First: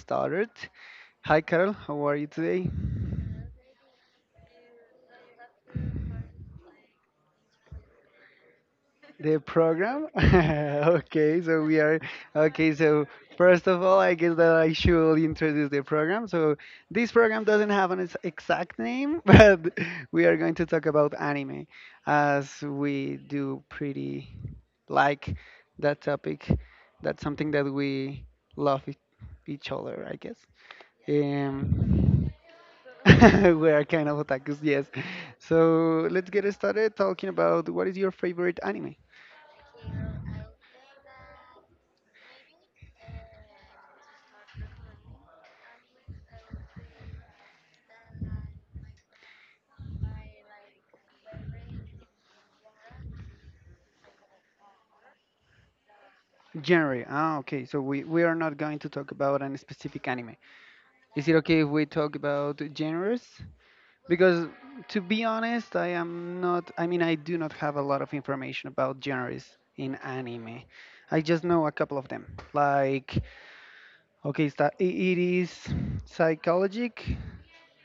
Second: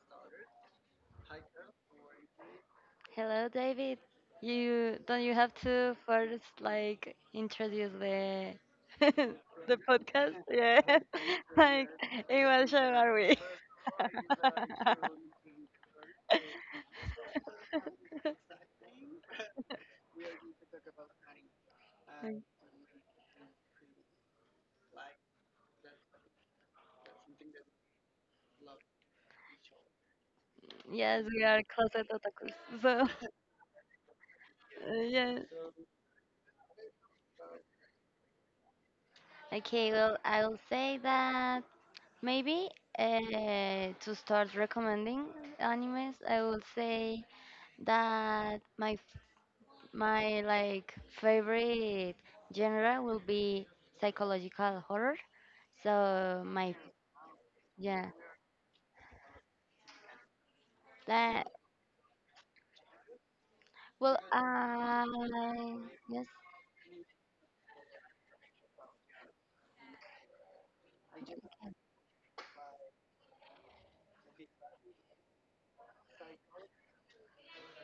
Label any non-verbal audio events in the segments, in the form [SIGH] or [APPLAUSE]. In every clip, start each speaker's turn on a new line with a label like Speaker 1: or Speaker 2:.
Speaker 1: started. Hi, Carol. How are you today?
Speaker 2: Hello, David. You don't you have to first like introduce the [LAUGHS]
Speaker 1: The
Speaker 2: the
Speaker 1: program?
Speaker 2: podcast? Yeah,
Speaker 1: [LAUGHS]
Speaker 2: [LAUGHS]
Speaker 1: okay, so we
Speaker 2: like
Speaker 1: are.
Speaker 2: in what
Speaker 1: Okay,
Speaker 2: show
Speaker 1: so
Speaker 2: are we?
Speaker 1: first of all, I guess that I should introduce the program. So this program doesn't have an
Speaker 2: [LAUGHS]
Speaker 1: exact name, [LAUGHS] but we are going to talk about anime as we do pretty like that topic. That's something that we love each other, I guess.
Speaker 2: Yes, we are closet
Speaker 1: Um,
Speaker 2: otakus. So
Speaker 1: [LAUGHS] we are kind of otakus, yes.
Speaker 2: [LAUGHS] yeah.
Speaker 1: So let's get started talking about what is your favorite anime
Speaker 2: Okay, well, I'll say that maybe to start recommending animes, I will say that my like favorite genre will be psychological horror. So, my
Speaker 1: genre. Ah, okay. So we,
Speaker 2: yeah,
Speaker 1: we are not going to talk about any specific anime. Is it
Speaker 2: that,
Speaker 1: okay if we talk about genres?
Speaker 2: well,
Speaker 1: Because to be honest, I
Speaker 2: yes,
Speaker 1: am not. I mean, I do not have a lot of information about genres in anime. I just know a couple of them. Like, okay, it is psychologic.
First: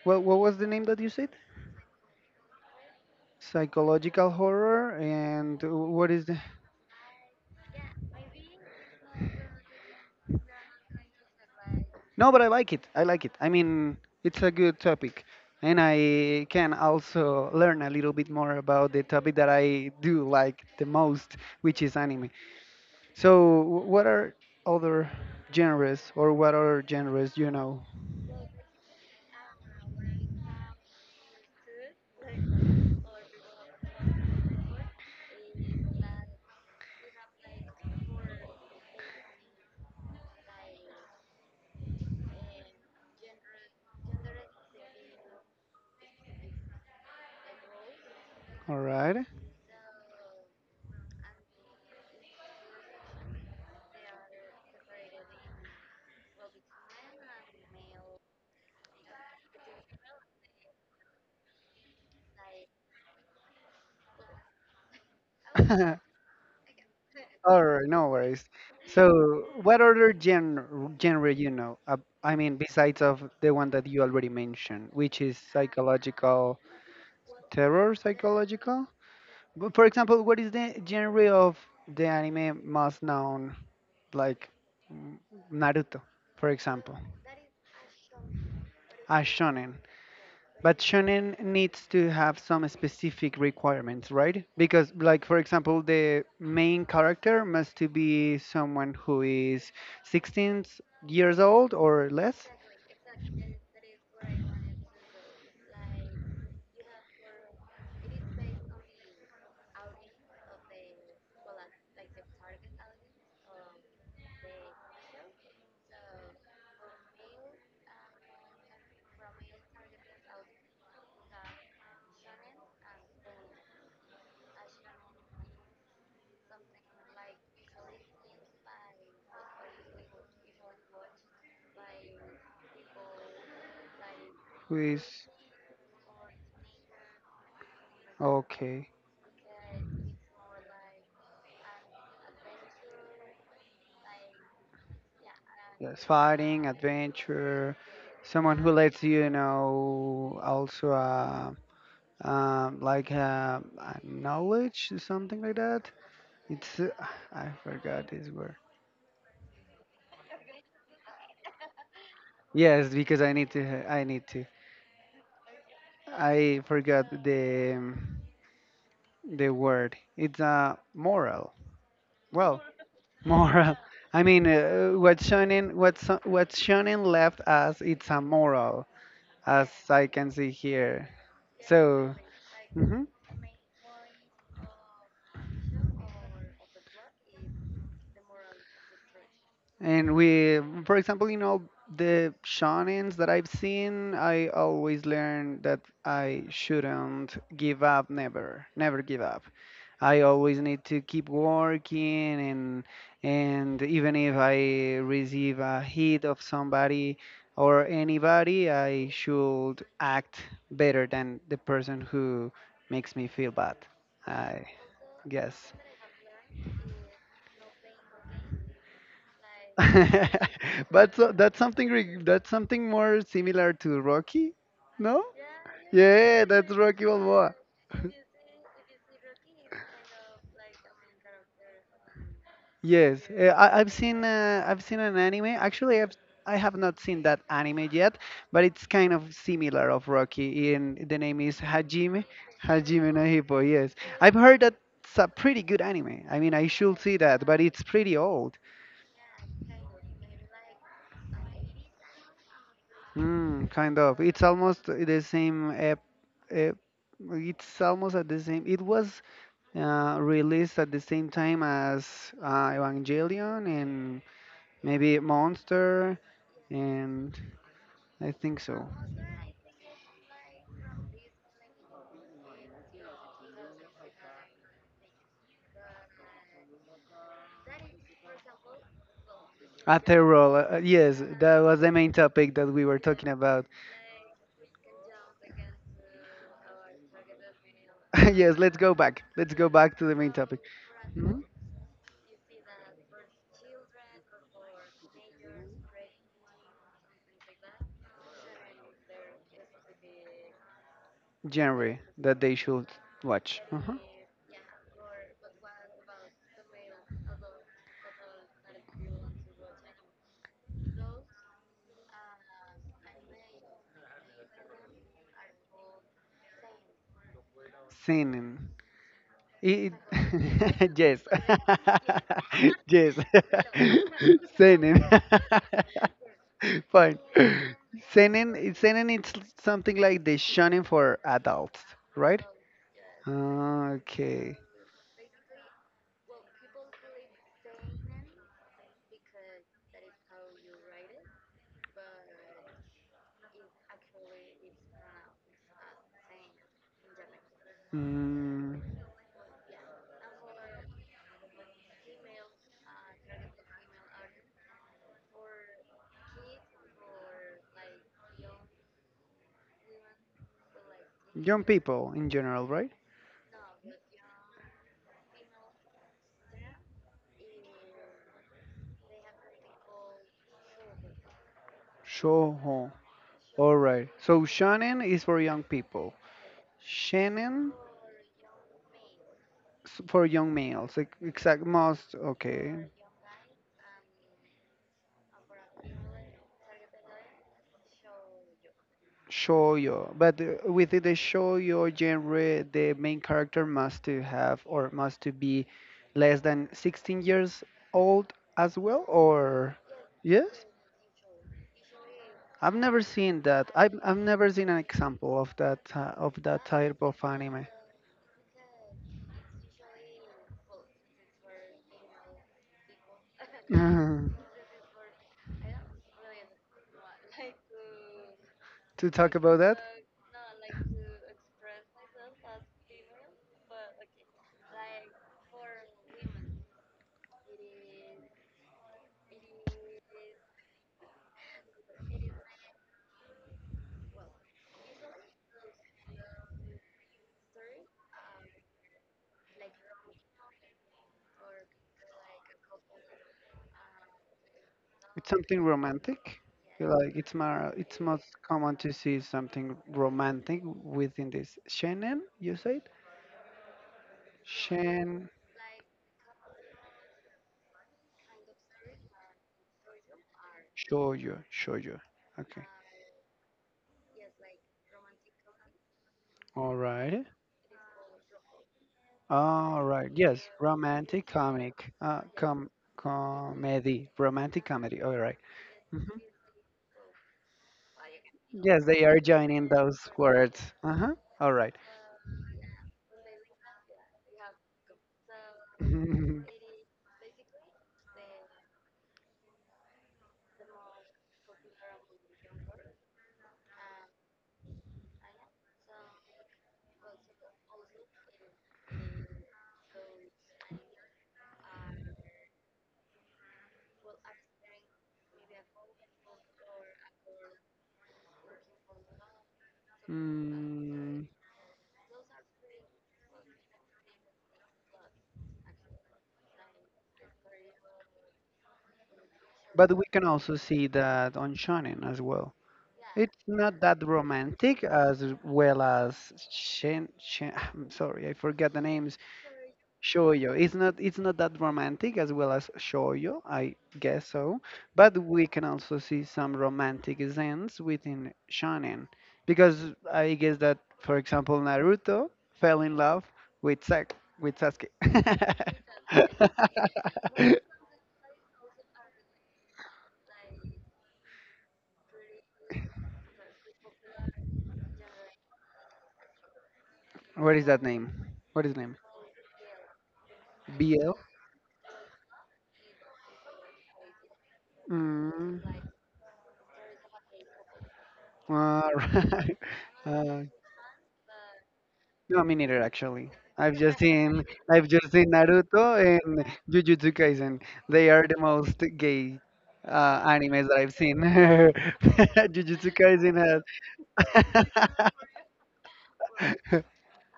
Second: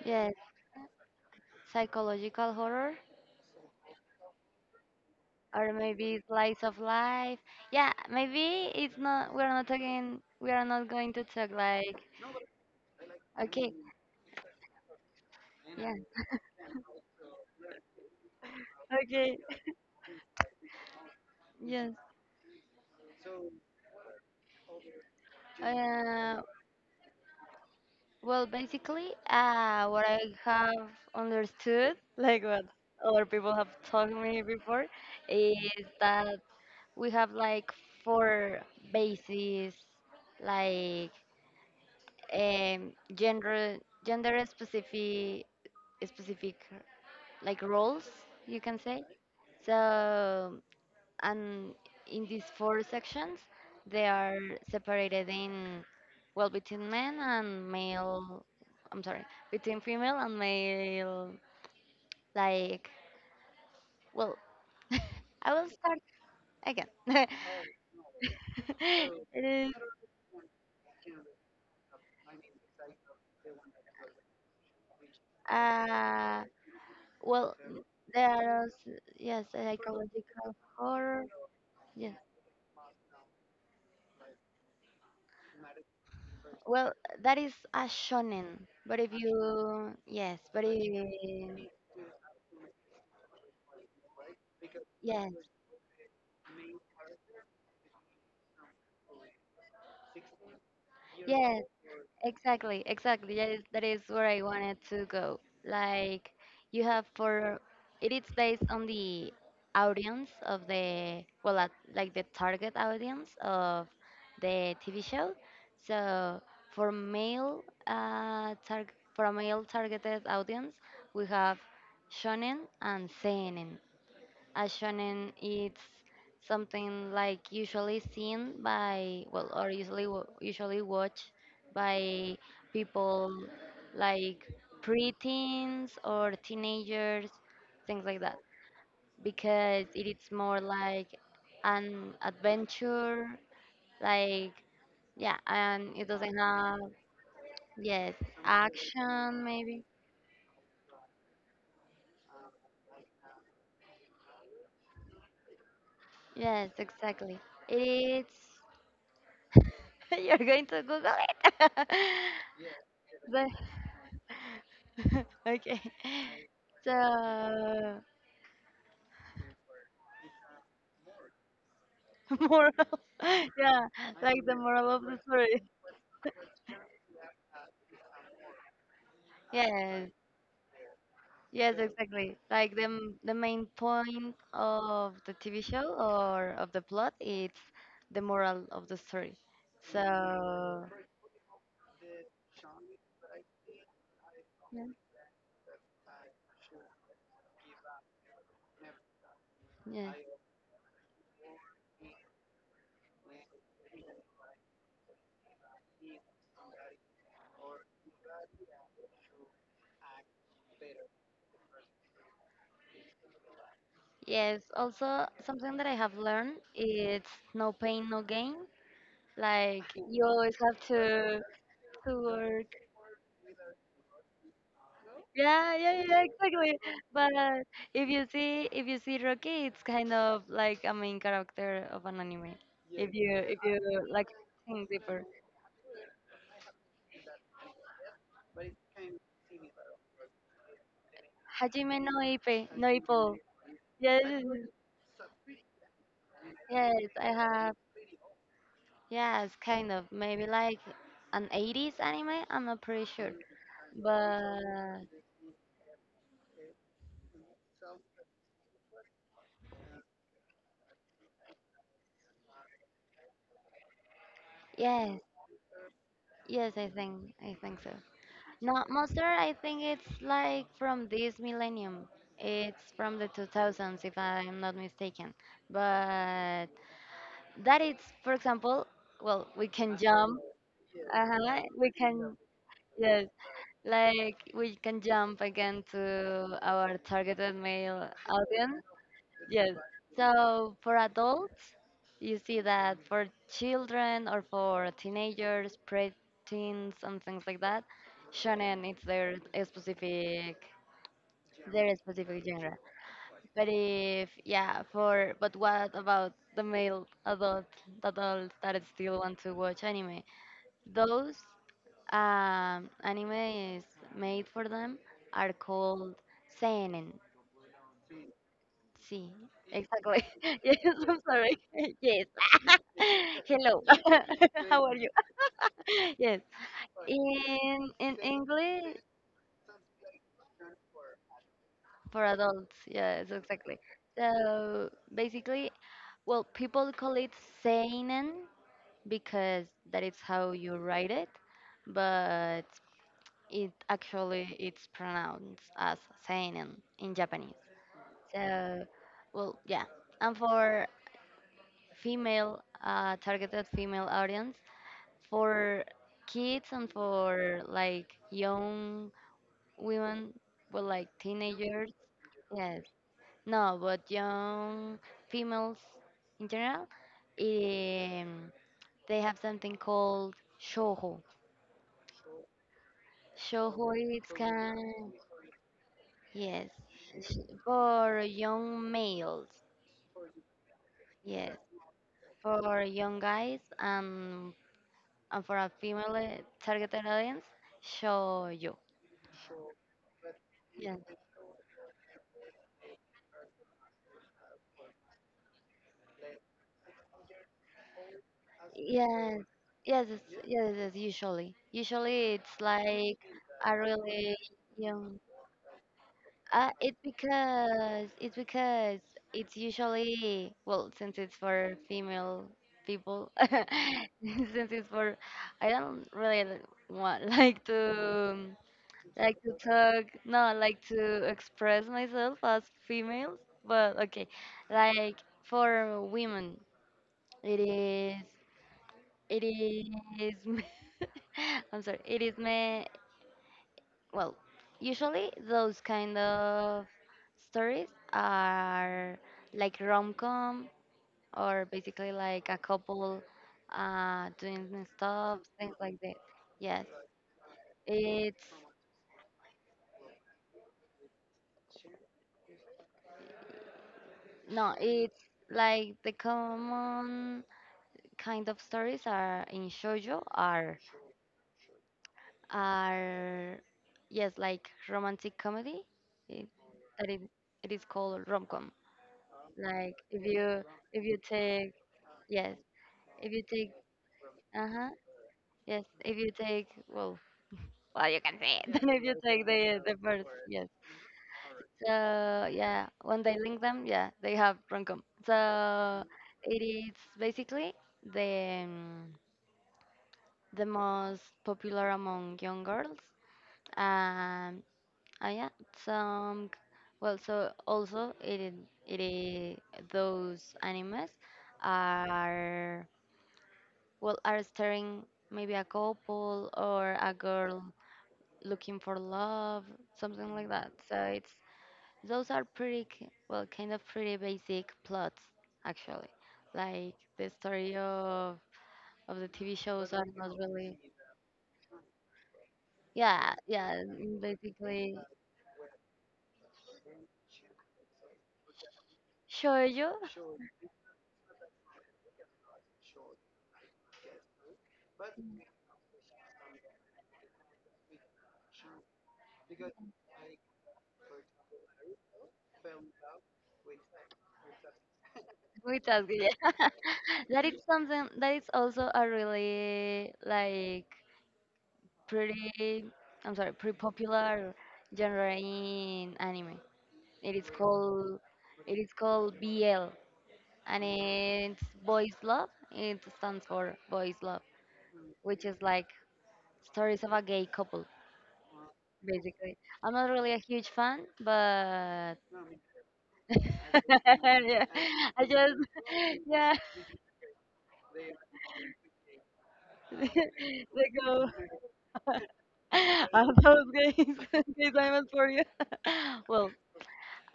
Speaker 1: What
Speaker 2: yes,
Speaker 1: what was the name that you said?
Speaker 2: psychological horror
Speaker 1: Psychological horror. And
Speaker 2: or
Speaker 1: what
Speaker 2: maybe
Speaker 1: is the
Speaker 2: slice of life. Yeah, maybe it's not. We're not talking. We are not going to talk, like,
Speaker 1: no, but I like it, I like it, I
Speaker 2: okay,
Speaker 1: mean it's a good topic, and
Speaker 2: yeah.
Speaker 1: I can also learn a little bit more about the topic
Speaker 2: Okay.
Speaker 1: that
Speaker 2: [LAUGHS]
Speaker 1: I do like the most, which
Speaker 2: Yes.
Speaker 1: is anime. So what are other genres, or
Speaker 2: Uh.
Speaker 1: what other genres you know?
Speaker 2: Well, basically, what I have understood, like what other people have told me before, is that we have like four bases, like, um, gender gender specific like roles, you can
Speaker 1: All
Speaker 2: say.
Speaker 1: right.
Speaker 2: So, and in these four sections they are separated in, well, between men and male, I'm sorry, between female and male, like, well, I will start
Speaker 1: [LAUGHS]
Speaker 2: again. [LAUGHS]
Speaker 1: All right, no worries. So
Speaker 2: It is,
Speaker 1: what other genre you know, I mean besides of the one that you already mentioned, which is
Speaker 2: uh
Speaker 1: psychological.
Speaker 2: well,
Speaker 1: Terror
Speaker 2: there is,
Speaker 1: psychological?
Speaker 2: yes, a
Speaker 1: But for example, what is
Speaker 2: psychological
Speaker 1: the
Speaker 2: horror.
Speaker 1: genre of the
Speaker 2: Yes,
Speaker 1: anime most known? Like mm, Naruto, for
Speaker 2: well,
Speaker 1: example,
Speaker 2: that is a shonen. But if
Speaker 1: as
Speaker 2: you,
Speaker 1: shonen.
Speaker 2: yes, but
Speaker 1: But
Speaker 2: if,
Speaker 1: shonen needs to have some specific requirements, right? Because, like
Speaker 2: yes,
Speaker 1: for example, the main character must to be someone who is 16 years
Speaker 2: yes,
Speaker 1: old or less.
Speaker 2: exactly, exactly. That is where I wanted to go. Like, you have for, it is based on the audience of the, well, at, like the target audience of the TV show. So, for a male targeted audience, we have shonen and seinen. A shonen, it's something like usually seen by, well, or usually usually watched by people like
Speaker 1: Who is
Speaker 2: preteens or teenagers, things like that.
Speaker 1: okay?
Speaker 2: Because it is more like an adventure, like, yeah, and
Speaker 1: Yes,
Speaker 2: it doesn't
Speaker 1: fighting,
Speaker 2: have,
Speaker 1: adventure,
Speaker 2: yes,
Speaker 1: someone who lets you
Speaker 2: action maybe.
Speaker 1: know also like a knowledge, something like that.
Speaker 2: Yes,
Speaker 1: It's [SIGHS]
Speaker 2: exactly.
Speaker 1: I forgot this word.
Speaker 2: It's, [LAUGHS] you're going to Google it.
Speaker 1: Yes, because I
Speaker 2: [LAUGHS] But,
Speaker 1: need to. I need to.
Speaker 2: [LAUGHS] okay.
Speaker 1: I forgot
Speaker 2: The,
Speaker 1: the word. It's moral.
Speaker 2: [LAUGHS]
Speaker 1: Well,
Speaker 2: moral,
Speaker 1: [LAUGHS]
Speaker 2: [LAUGHS]
Speaker 1: moral.
Speaker 2: yeah,
Speaker 1: I
Speaker 2: like
Speaker 1: mean,
Speaker 2: the moral of the story.
Speaker 1: What Shonen left us, it's a moral, as I
Speaker 2: Yes,
Speaker 1: can see here.
Speaker 2: yes,
Speaker 1: So.
Speaker 2: exactly. Like the
Speaker 1: Mhm.
Speaker 2: m- the main point of the TV show or of the plot, it's the moral of the story.
Speaker 1: And we,
Speaker 2: So,
Speaker 1: for example, you know, the shonens that I've seen, I
Speaker 2: yeah,
Speaker 1: always learn that I shouldn't give up, never, never give up.
Speaker 2: yes,
Speaker 1: I always need to keep working, and even if I receive a hit of somebody or anybody, I should act better than the person who makes me feel bad.
Speaker 2: yes.
Speaker 1: I
Speaker 2: Also,
Speaker 1: guess.
Speaker 2: something that I have learned, it's no pain, no gain. Like, you always have
Speaker 1: [LAUGHS] But so,
Speaker 2: to to
Speaker 1: that's
Speaker 2: work.
Speaker 1: something more similar to Rocky, no?
Speaker 2: Yeah, yeah, yeah,
Speaker 1: Yeah, that's
Speaker 2: exactly.
Speaker 1: Rocky
Speaker 2: But
Speaker 1: Balboa.
Speaker 2: if you see Rocky, it's kind of like a main character of an anime. If
Speaker 1: Yes,
Speaker 2: you if you like
Speaker 1: I've
Speaker 2: think
Speaker 1: seen an
Speaker 2: deeper.
Speaker 1: anime. Actually, I have not seen that anime yet, but it's kind of similar of Rocky. And the name is
Speaker 2: Hajime no
Speaker 1: Hajime.
Speaker 2: Ipe, no
Speaker 1: Hajime
Speaker 2: Ippo.
Speaker 1: no Hippo. Yes,
Speaker 2: Yes,
Speaker 1: I've heard that it's a pretty good anime. I mean, I should
Speaker 2: yes,
Speaker 1: see
Speaker 2: I
Speaker 1: that, but
Speaker 2: have.
Speaker 1: it's pretty old.
Speaker 2: Yes, kind of. Maybe like an 80s anime. I'm not pretty sure,
Speaker 1: Kind of. It's almost
Speaker 2: but
Speaker 1: the same. Uh, it's almost at the same. It was released at the same time as Evangelion and
Speaker 2: yes,
Speaker 1: maybe Monster,
Speaker 2: yes, I think
Speaker 1: and
Speaker 2: I think so.
Speaker 1: I think
Speaker 2: No,
Speaker 1: so.
Speaker 2: Monster, I think it's like from this millennium. It's from the 2000s, if I'm not mistaken. But that is, for example, well, we can jump.
Speaker 1: Aterol, yes, that
Speaker 2: Uh-huh,
Speaker 1: was
Speaker 2: we
Speaker 1: the main
Speaker 2: can,
Speaker 1: topic that we were
Speaker 2: yes,
Speaker 1: talking about.
Speaker 2: like we can jump again to our targeted male
Speaker 1: [LAUGHS] Yes, let's
Speaker 2: audience.
Speaker 1: go back. Let's go
Speaker 2: Yes.
Speaker 1: back to the main topic.
Speaker 2: So for
Speaker 1: Mhm.
Speaker 2: adults, you see that for children or for teenagers, preteens, and things like that, shonen, it's their specific
Speaker 1: Genre that they
Speaker 2: genre.
Speaker 1: should watch.
Speaker 2: But
Speaker 1: Uh-huh.
Speaker 2: if yeah, for but what about the male adults that still want to watch anime? Those, anime is made for them, are called seinen.
Speaker 1: Seinen.
Speaker 2: See,
Speaker 1: It,
Speaker 2: exactly. [LAUGHS] Yes,
Speaker 1: [LAUGHS]
Speaker 2: I'm
Speaker 1: yes,
Speaker 2: sorry. [LAUGHS] Yes.
Speaker 1: [LAUGHS] yes,
Speaker 2: [LAUGHS] Hello.
Speaker 1: [LAUGHS]
Speaker 2: [LAUGHS] How are
Speaker 1: Zenon.
Speaker 2: you? [LAUGHS] Yes.
Speaker 1: [LAUGHS] Fine.
Speaker 2: In
Speaker 1: Zenon,
Speaker 2: English,
Speaker 1: Zenon, it's something like the shonen for adults,
Speaker 2: for
Speaker 1: right?
Speaker 2: adults. Yes, exactly.
Speaker 1: Ah, okay.
Speaker 2: So basically, well, people call it seinen because that is how you write it, but it actually it's pronounced as seinen in Japanese.
Speaker 1: Mm,
Speaker 2: So, well, yeah. And for female targeted female audience for kids and for, like, young women, well, like
Speaker 1: young
Speaker 2: teenagers,
Speaker 1: people in general,
Speaker 2: yes,
Speaker 1: right?
Speaker 2: no, but young females in general, um, they have something called shoujo.
Speaker 1: Shoujo. All
Speaker 2: Shoujo,
Speaker 1: right.
Speaker 2: it's
Speaker 1: So shonen
Speaker 2: kind,
Speaker 1: is for young people.
Speaker 2: yes, sh-
Speaker 1: Shonen
Speaker 2: for young males,
Speaker 1: for young males.
Speaker 2: yes,
Speaker 1: Exact most.
Speaker 2: for
Speaker 1: Okay.
Speaker 2: young guys. And for a female targeted audience, show you.
Speaker 1: Show Shoujo, but
Speaker 2: Yes,
Speaker 1: within the shoujo genre, the main character must to have or must to be less than 16 years old as well,
Speaker 2: yes,
Speaker 1: or
Speaker 2: yes, it's,
Speaker 1: yes,
Speaker 2: yes, yes. Usually, usually it's
Speaker 1: I've never
Speaker 2: like
Speaker 1: seen that.
Speaker 2: a
Speaker 1: I've
Speaker 2: really
Speaker 1: never seen an
Speaker 2: young.
Speaker 1: example of that
Speaker 2: It's
Speaker 1: type of anime.
Speaker 2: because it's usually, well, since it's for female people, [LAUGHS]
Speaker 1: Mhm.
Speaker 2: since it's for, I don't really want [LAUGHS] like to
Speaker 1: To talk about that?
Speaker 2: talk no, like to express myself as females, but okay, like, for women, it is, it is [LAUGHS] I'm sorry, it is me. Well, usually those kind of stories are like rom-com, or basically like a couple doing
Speaker 1: It's
Speaker 2: stuff,
Speaker 1: something
Speaker 2: things like that.
Speaker 1: romantic.
Speaker 2: Yes,
Speaker 1: Like it's more, it's most
Speaker 2: it's,
Speaker 1: common to see something romantic within this shonen. You said
Speaker 2: no, it's
Speaker 1: shen
Speaker 2: like, the common kind of stories are in shoujo are
Speaker 1: shoujo. Okay.
Speaker 2: are yes, like romantic comedy, it,
Speaker 1: All
Speaker 2: that, it,
Speaker 1: right.
Speaker 2: it is called rom-com.
Speaker 1: All
Speaker 2: Like,
Speaker 1: right.
Speaker 2: if
Speaker 1: Yes,
Speaker 2: you if you
Speaker 1: romantic
Speaker 2: take,
Speaker 1: comic,
Speaker 2: yes, if you take,
Speaker 1: comedy, romantic
Speaker 2: uh-huh,
Speaker 1: comedy. All right.
Speaker 2: yes,
Speaker 1: Mhm.
Speaker 2: if you take, well, well, you can say it, [LAUGHS]
Speaker 1: Yes,
Speaker 2: if
Speaker 1: they
Speaker 2: you
Speaker 1: are
Speaker 2: take
Speaker 1: joining
Speaker 2: the
Speaker 1: those
Speaker 2: first,
Speaker 1: words.
Speaker 2: yes.
Speaker 1: Uh-huh. All right.
Speaker 2: So, yeah, when they link them, yeah, they have rom-com. So
Speaker 1: [LAUGHS]
Speaker 2: it is basically the, the most popular among young girls, um, oh yeah, some, well, so also it is those animals are, well, are staring maybe a couple or a girl looking for love, something like that. So
Speaker 1: Mm,
Speaker 2: it's, those are pretty well, kind of pretty basic plots actually. Like the story of the TV shows
Speaker 1: but we
Speaker 2: are
Speaker 1: can
Speaker 2: not
Speaker 1: also
Speaker 2: really,
Speaker 1: see that on shonen as well.
Speaker 2: yeah,
Speaker 1: It's not
Speaker 2: yeah,
Speaker 1: that romantic
Speaker 2: basically
Speaker 1: as well as [SIGHS] I'm sorry, I forgot the name.
Speaker 2: show you.
Speaker 1: Shoujo. It's
Speaker 2: [LAUGHS]
Speaker 1: not that romantic as well as shoujo, I guess so. But we can also see some romantic scenes within shonen, because I guess that, for example, Naruto fell in love with Sak with Sasuke.
Speaker 2: Muchas gracias.
Speaker 1: [LAUGHS]
Speaker 2: That is something that is also a really, like, pretty, I'm sorry, pretty popular genre in anime. It is
Speaker 1: What is that name?
Speaker 2: called
Speaker 1: What
Speaker 2: it
Speaker 1: is
Speaker 2: is
Speaker 1: name?
Speaker 2: called BL, and
Speaker 1: BL.
Speaker 2: it's boys love. It stands for boys love, which is
Speaker 1: Mm,
Speaker 2: like stories of a gay couple,
Speaker 1: uh,
Speaker 2: basically. I'm
Speaker 1: [LAUGHS]
Speaker 2: not really a
Speaker 1: uh,
Speaker 2: huge fan, but
Speaker 1: no, me neither actually. I've
Speaker 2: [LAUGHS]
Speaker 1: just seen
Speaker 2: yeah,
Speaker 1: I've just
Speaker 2: I
Speaker 1: seen
Speaker 2: just,
Speaker 1: Naruto
Speaker 2: [LAUGHS]
Speaker 1: and
Speaker 2: yeah,
Speaker 1: Jujutsu Kaisen. They are the most gay
Speaker 2: [LAUGHS]
Speaker 1: animes that
Speaker 2: they
Speaker 1: I've seen.
Speaker 2: go,
Speaker 1: [LAUGHS] Jujutsu
Speaker 2: [LAUGHS]
Speaker 1: Kaisen
Speaker 2: are those games [LAUGHS] these animals for you? [LAUGHS] Well,
Speaker 1: has.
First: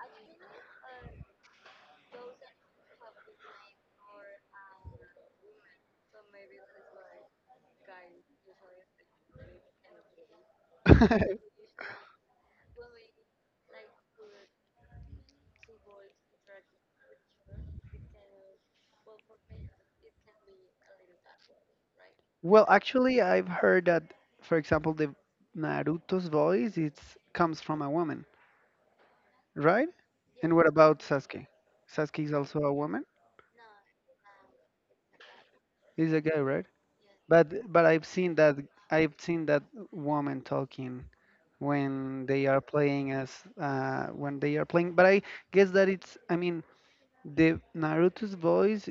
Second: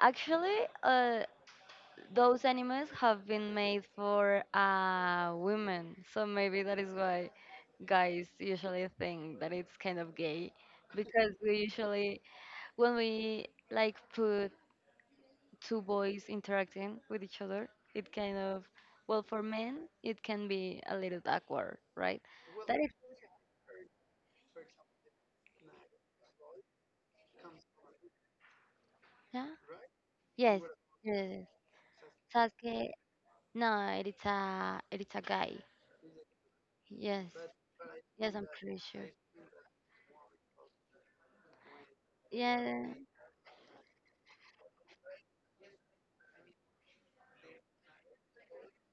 Speaker 2: actually, uh, those animals have been made for women, so maybe that is why guys usually think that it's kind of gay, because we usually, when we like put two boys interacting with each other, it kind of, well, for men, it can be a little awkward, right?
Speaker 1: [LAUGHS] Well,
Speaker 2: That is,
Speaker 1: actually, I've heard that, for example, the Naruto's voice it comes from a woman,
Speaker 2: yeah,
Speaker 1: right? And
Speaker 2: yes,
Speaker 1: what about
Speaker 2: yes.
Speaker 1: Sasuke? Sasuke is also a
Speaker 2: Sasuke?
Speaker 1: woman.
Speaker 2: No, it's a guy.
Speaker 1: He's a guy, right?
Speaker 2: Yes,
Speaker 1: But
Speaker 2: yes, I'm pretty sure.
Speaker 1: I've seen that woman talking when they are
Speaker 2: Yeah,
Speaker 1: playing as when they are playing. But I guess that it's I mean the Naruto's voice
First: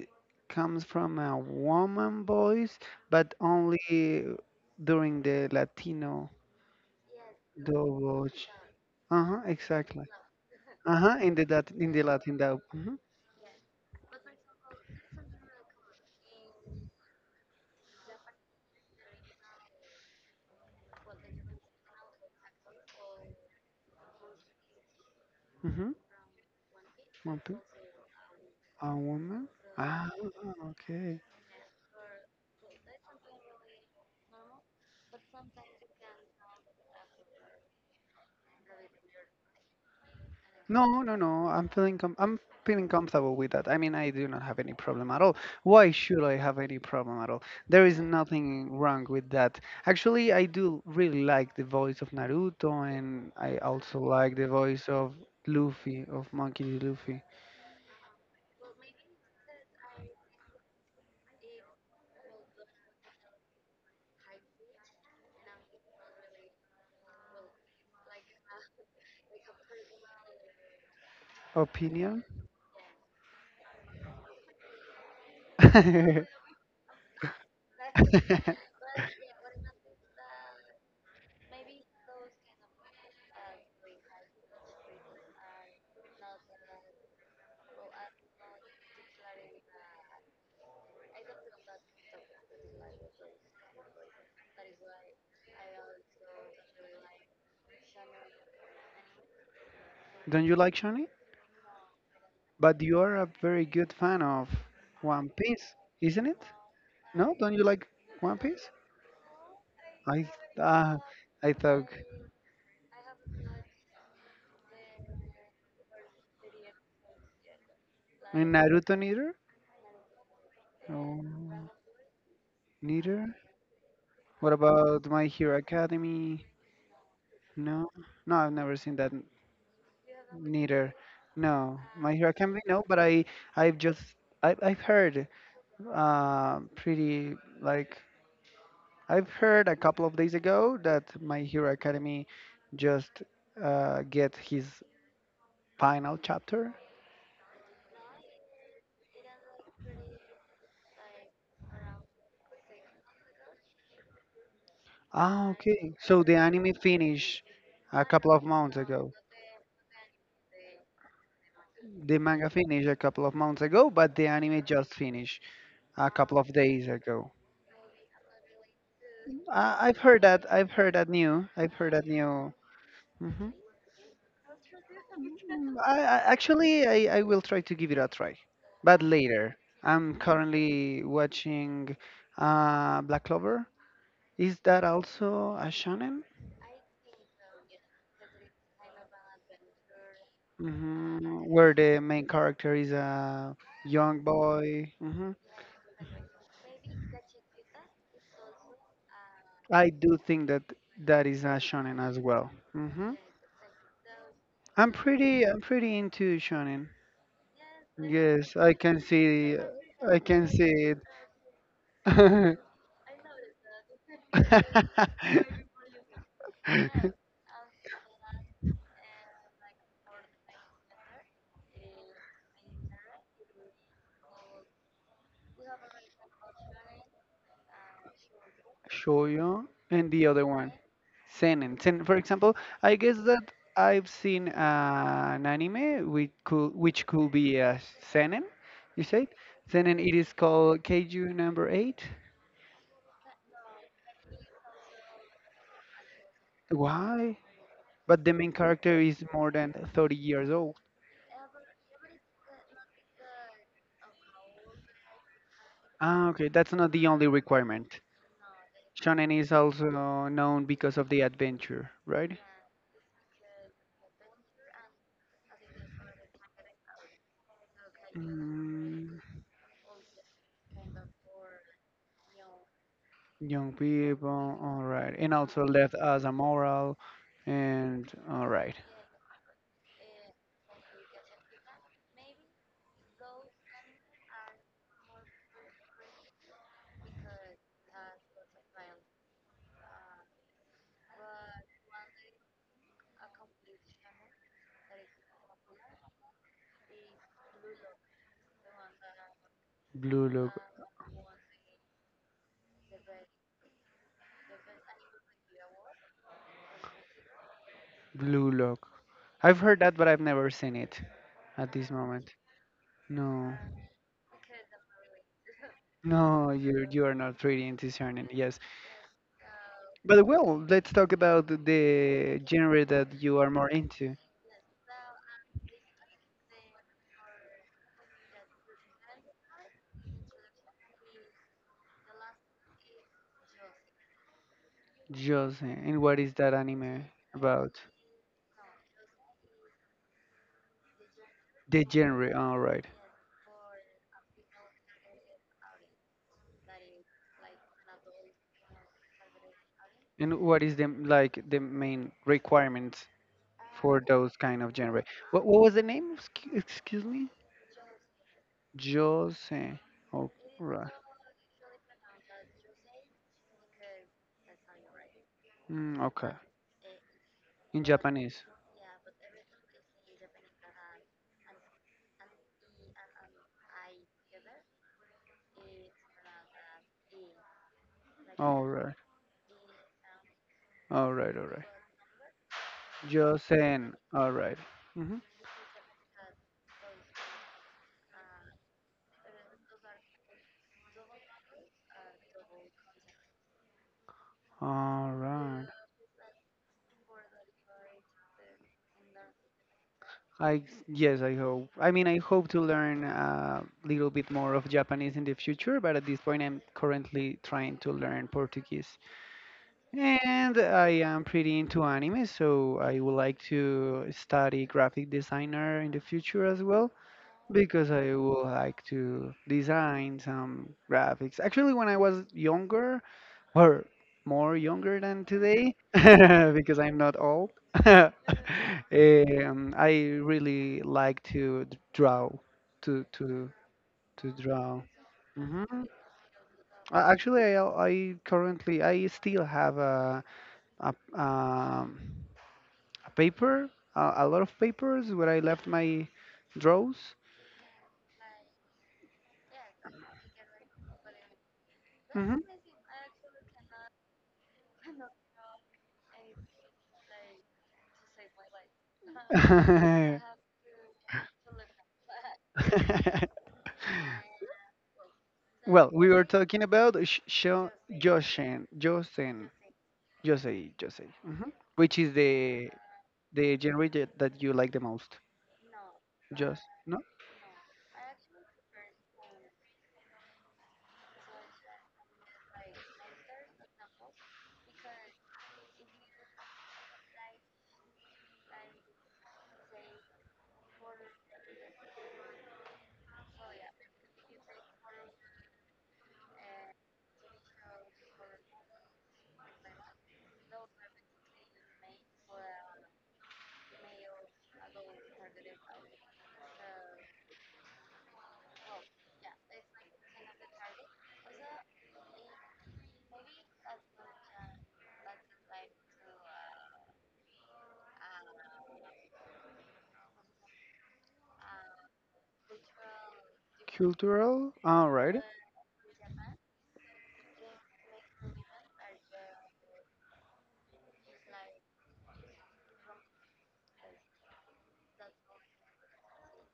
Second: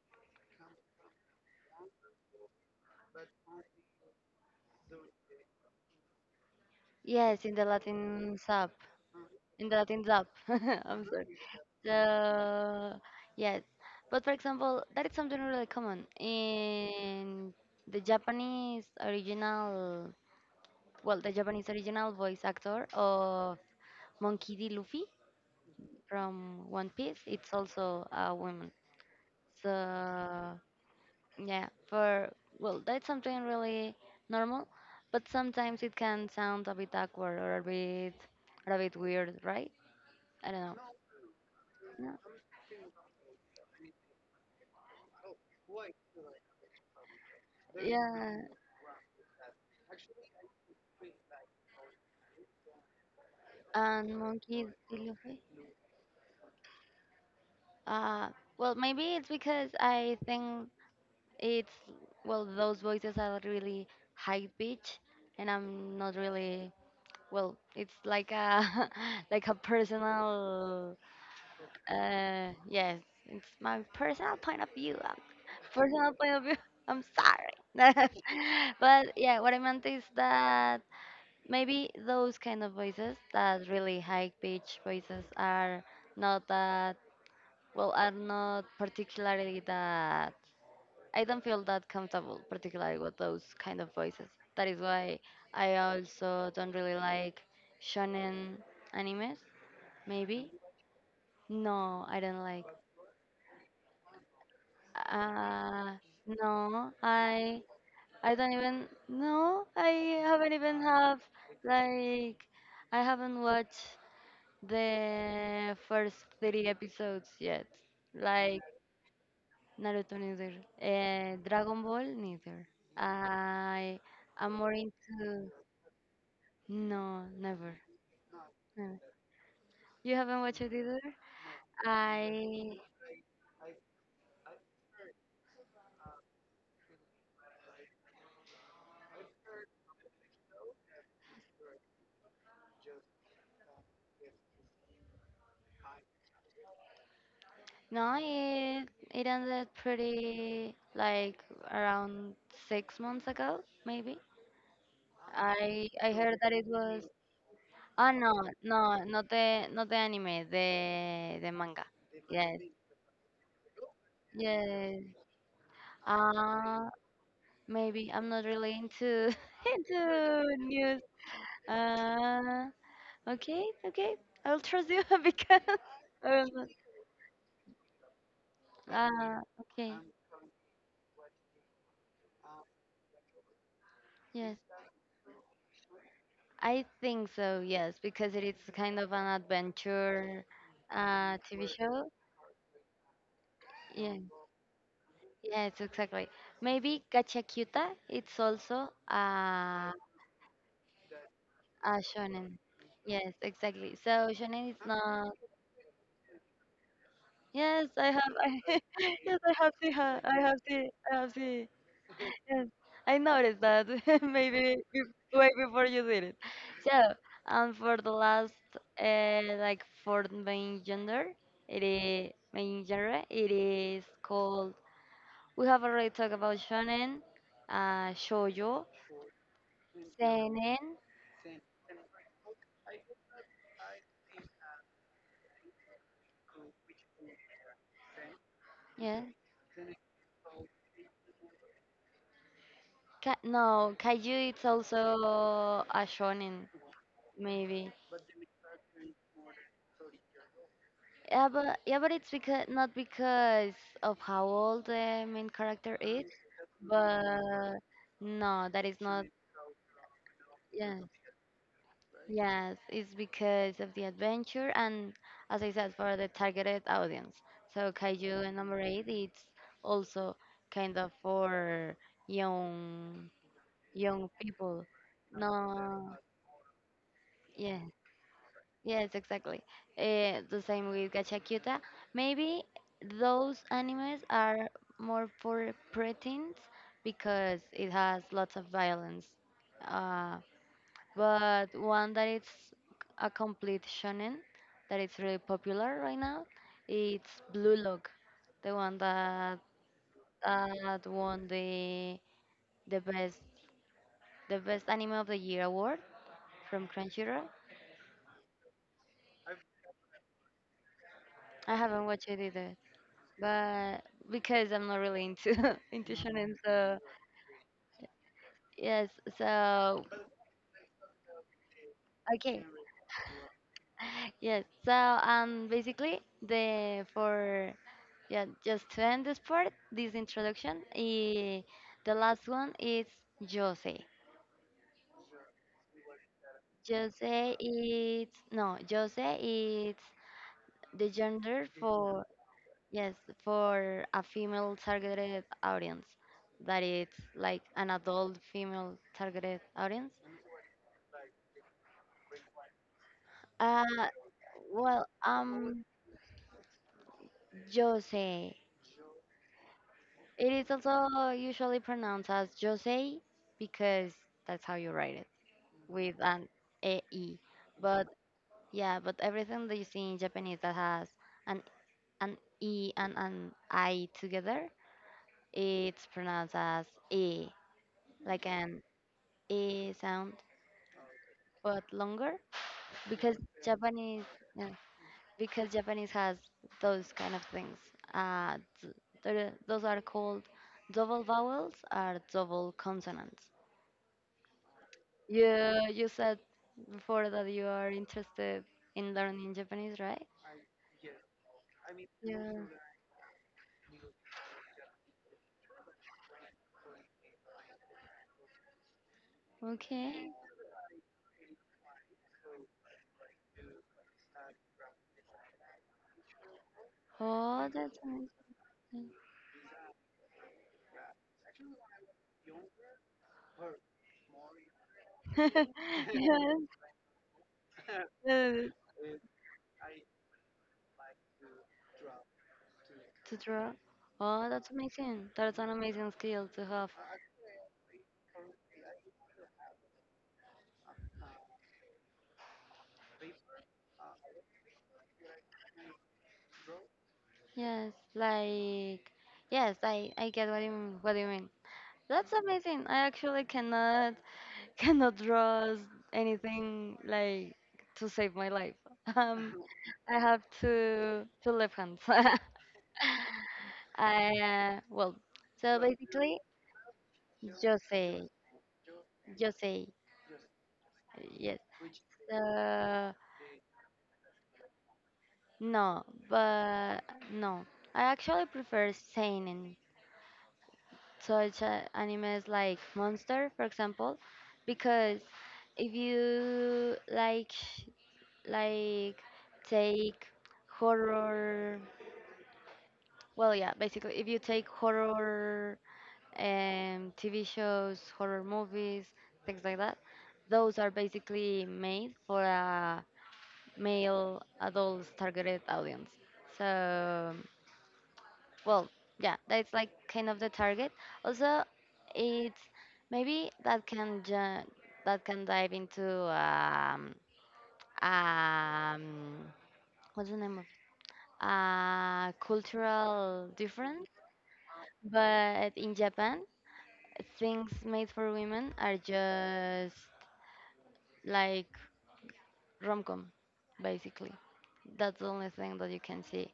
Speaker 1: comes from a woman voice, but only during the Latino
Speaker 2: yes, in the
Speaker 1: double.
Speaker 2: Latin sub,
Speaker 1: Uh huh.
Speaker 2: in the Latin
Speaker 1: Exactly.
Speaker 2: sub. [LAUGHS]
Speaker 1: Uh
Speaker 2: I'm
Speaker 1: huh.
Speaker 2: sorry.
Speaker 1: In the that in the Latin dub. Mm-hmm.
Speaker 2: So yes, but for example, that is something really common in the Japanese original. Well, the Japanese original voice actor of Monkey D. Luffy from One Piece, it's
Speaker 1: Mm-hmm.
Speaker 2: also a woman.
Speaker 1: A woman.
Speaker 2: So,
Speaker 1: Ah. Okay.
Speaker 2: yeah, for, well, that's something really normal, but sometimes it can sound a bit awkward or a bit weird, right? I don't know.
Speaker 1: No, no, no.
Speaker 2: No.
Speaker 1: I'm feeling comfortable with that. I mean, I do not have any problem at all. Why should I have any problem at all? There is
Speaker 2: Yeah,
Speaker 1: nothing wrong with that. Actually, I do really like the voice of Naruto, and I also
Speaker 2: and
Speaker 1: like the
Speaker 2: monkey
Speaker 1: voice of
Speaker 2: delivery.
Speaker 1: Luffy, of Monkey D. Luffy.
Speaker 2: Uh, well, maybe it's because I think it's, well, those voices are really high pitch, and I'm not really, well. It's like a, [LAUGHS] like a personal,
Speaker 1: Opinion?
Speaker 2: Yes, it's my personal point of view. Personal point
Speaker 1: [LAUGHS]
Speaker 2: of view. [LAUGHS] I'm sorry, [LAUGHS] but yeah, what I meant is that maybe those kind of voices, that really high pitched voices, are not that, well, are not particularly that. I don't feel that comfortable, particularly with those kind of voices. That is why I also don't really like shonen animes.
Speaker 1: Don't
Speaker 2: Maybe,
Speaker 1: you like Shani?
Speaker 2: no, I don't like.
Speaker 1: But you are a very good fan of One Piece,
Speaker 2: Uh,
Speaker 1: isn't it?
Speaker 2: no,
Speaker 1: No, don't
Speaker 2: I
Speaker 1: you like
Speaker 2: I
Speaker 1: One
Speaker 2: don't
Speaker 1: Piece?
Speaker 2: even, no, I
Speaker 1: I
Speaker 2: haven't even
Speaker 1: ah,
Speaker 2: have,
Speaker 1: I thought
Speaker 2: like, I haven't watched the first three episodes yet.
Speaker 1: I
Speaker 2: Like,
Speaker 1: Naruto neither.
Speaker 2: Naruto neither,
Speaker 1: No,
Speaker 2: Dragon Ball neither.
Speaker 1: neither.
Speaker 2: I
Speaker 1: What
Speaker 2: am more
Speaker 1: about My
Speaker 2: into,
Speaker 1: Hero Academy?
Speaker 2: no, never,
Speaker 1: No, no, I've never seen
Speaker 2: never.
Speaker 1: that
Speaker 2: You haven't watched it
Speaker 1: neither.
Speaker 2: either?
Speaker 1: No, My Hero Academy,
Speaker 2: I,
Speaker 1: no. But I've just I've heard pretty like I've heard a couple of days ago that My Hero Academy just get his final chapter.
Speaker 2: no, it ended pretty, like, around 6 months ago, maybe.
Speaker 1: Ah,
Speaker 2: I
Speaker 1: okay.
Speaker 2: I
Speaker 1: So the
Speaker 2: heard that it
Speaker 1: anime
Speaker 2: was,
Speaker 1: finished a
Speaker 2: ah,
Speaker 1: couple
Speaker 2: no,
Speaker 1: of months
Speaker 2: no,
Speaker 1: ago.
Speaker 2: not the, anime the manga,
Speaker 1: The manga
Speaker 2: yes,
Speaker 1: finished a couple of months ago, but the anime just
Speaker 2: yes,
Speaker 1: finished a couple of
Speaker 2: uh
Speaker 1: days ago.
Speaker 2: maybe I'm not really into [LAUGHS]
Speaker 1: I, I've heard
Speaker 2: into
Speaker 1: that. I've heard
Speaker 2: news,
Speaker 1: that new. I've heard that new.
Speaker 2: uh
Speaker 1: Hmm.
Speaker 2: okay, okay, I'll trust you, [LAUGHS] because I, not-
Speaker 1: I will try to give it a try, but later.
Speaker 2: okay,
Speaker 1: I'm currently watching Black Clover.
Speaker 2: yes,
Speaker 1: Is that also a shonen?
Speaker 2: I think so. Yes, because it is kind of an adventure,
Speaker 1: Hmm.
Speaker 2: TV
Speaker 1: Where the
Speaker 2: show,
Speaker 1: main character is a
Speaker 2: yeah.
Speaker 1: young boy. Hmm.
Speaker 2: Yes, exactly. Maybe Gachakuta, it's also a,
Speaker 1: I do think that that is a
Speaker 2: a
Speaker 1: shonen as well.
Speaker 2: shonen.
Speaker 1: Mm-hmm.
Speaker 2: Yes, exactly. So shonen is not.
Speaker 1: I'm pretty into shonen.
Speaker 2: Yes, I have.
Speaker 1: Yes,
Speaker 2: I, [LAUGHS] yes, I have the,
Speaker 1: I
Speaker 2: I
Speaker 1: can
Speaker 2: have
Speaker 1: see
Speaker 2: the,
Speaker 1: it.
Speaker 2: I have the. Yes,
Speaker 1: [LAUGHS]
Speaker 2: I noticed that, [LAUGHS] maybe way before you did it. So, and for the last, like, for the main gender, it is main genre. It is called. We have already talked about shonen, shoujo.
Speaker 1: Shoyo and the other one.
Speaker 2: Seinen,
Speaker 1: Seinen. Sen, for example, I guess that I've seen an anime which could be a seinen. You
Speaker 2: yeah.
Speaker 1: said seinen. It is called Keiju Number Eight.
Speaker 2: Ka no, kaiju it's also a shonen,
Speaker 1: Why?
Speaker 2: maybe.
Speaker 1: But the main character is more than 30 years old.
Speaker 2: Yeah, but, yeah, but it's because, not because of how old the main character is,
Speaker 1: Ah, okay, that's not the only
Speaker 2: but
Speaker 1: requirement.
Speaker 2: no, that is not.
Speaker 1: Shonen is also known because
Speaker 2: Yes,
Speaker 1: of the adventure, right?
Speaker 2: yes, it's because of the adventure and, as I said, for the targeted audience. So kaiju and number eight,
Speaker 1: Mm,
Speaker 2: it's also kind of for young
Speaker 1: young
Speaker 2: young
Speaker 1: people, all
Speaker 2: people.
Speaker 1: right. And also left
Speaker 2: No,
Speaker 1: as a moral,
Speaker 2: yeah.
Speaker 1: and all right.
Speaker 2: Yes, exactly. The same with Gachacuta. Maybe those animes are more for preteens because it has lots of violence. Uh, but one that it's a complete shonen that it's really popular right now, it's Blue Lock, the one that
Speaker 1: Blue Lock,
Speaker 2: that won the best anime of the year award from Crunchyroll.
Speaker 1: Blue Lock. I've heard that, but I've never seen it at
Speaker 2: I
Speaker 1: this
Speaker 2: haven't watched
Speaker 1: moment.
Speaker 2: it either.
Speaker 1: No,
Speaker 2: But because I'm not really into [LAUGHS] into
Speaker 1: no,
Speaker 2: shonen,
Speaker 1: you
Speaker 2: so
Speaker 1: you are not really into shonen. Yes,
Speaker 2: yes, so
Speaker 1: but well, let's talk about the
Speaker 2: okay,
Speaker 1: genre that you are more into,
Speaker 2: yes, so, basically the for, yeah, just to end this part, this introduction, eh, the last one is Jose.
Speaker 1: Jose. And what is that anime
Speaker 2: Jose
Speaker 1: about?
Speaker 2: is, no, Jose is the gender
Speaker 1: The
Speaker 2: for,
Speaker 1: genre. All right.
Speaker 2: yes, for a female targeted audience, that it's like an adult female targeted audience.
Speaker 1: And what is the like the main requirements
Speaker 2: Uh,
Speaker 1: for those kind of
Speaker 2: well,
Speaker 1: genre? What was the name? Excuse me.
Speaker 2: Jose.
Speaker 1: Jose. Oh,
Speaker 2: It is
Speaker 1: right.
Speaker 2: also usually pronounced as Jose because that's how you write it with
Speaker 1: Okay.
Speaker 2: an A e e.
Speaker 1: In
Speaker 2: But
Speaker 1: Japanese.
Speaker 2: yeah, but everything that you see in Japanese that has an an e and an I together, it's pronounced as e, like
Speaker 1: All
Speaker 2: an
Speaker 1: right.
Speaker 2: e sound,
Speaker 1: All right. All right.
Speaker 2: but longer because
Speaker 1: Josen.
Speaker 2: Japanese,
Speaker 1: All right.
Speaker 2: yeah,
Speaker 1: Mm-hmm.
Speaker 2: Japanese has those kind of things. Uh, Those are called double vowels or double consonants.
Speaker 1: All right.
Speaker 2: You said before that you are interested in learning Japanese, right?
Speaker 1: I yes, I hope. I mean, I
Speaker 2: Yeah.
Speaker 1: hope to learn a little bit more of Japanese in the future, but at this point, I'm currently trying to learn Portuguese.
Speaker 2: Okay.
Speaker 1: And I am pretty into anime, so I would like to study graphic designer in the future as well
Speaker 2: Oh,
Speaker 1: because
Speaker 2: that's
Speaker 1: I
Speaker 2: amazing.
Speaker 1: would like to design some graphics. Actually, when I was younger, or more younger than today, [LAUGHS]
Speaker 2: [LAUGHS] Yes,
Speaker 1: because I'm not old, [LAUGHS] um,
Speaker 2: yes.
Speaker 1: I really like to draw, to
Speaker 2: To
Speaker 1: to
Speaker 2: draw.
Speaker 1: to
Speaker 2: Oh, that's
Speaker 1: draw.
Speaker 2: amazing. That's
Speaker 1: Hmm.
Speaker 2: an amazing skill to have.
Speaker 1: Actually, I still have a, um a paper, a lot of papers where I left my draws.
Speaker 2: Yes, like yes, I get what you mean, what you mean. That's
Speaker 1: Hmm.
Speaker 2: amazing. I actually cannot [LAUGHS] cannot draw anything like to save my life. [LAUGHS] Um, I
Speaker 1: [LAUGHS]
Speaker 2: have two left hands. [LAUGHS] I uh, well, so
Speaker 1: Well, we were
Speaker 2: basically,
Speaker 1: talking about
Speaker 2: Jose,
Speaker 1: Josen, Josen,
Speaker 2: Jose,
Speaker 1: Jose, hmm,
Speaker 2: yes.
Speaker 1: which is
Speaker 2: Uh,
Speaker 1: the genre that that you like the most.
Speaker 2: no,
Speaker 1: Just
Speaker 2: but
Speaker 1: no
Speaker 2: no. I actually prefer seinen such animes like Monster, for example, because if you like take horror Well, yeah, basically, if you take horror TV shows, horror movies, things like that, those are basically made for a male adults targeted audience. So, well, yeah, that's like kind of the target. Also, it's maybe that can dive into um, what's the name of cultural difference,
Speaker 1: cultural. All right,
Speaker 2: but in Japan things made for women are just like rom-com, basically. That's the only thing that you can see,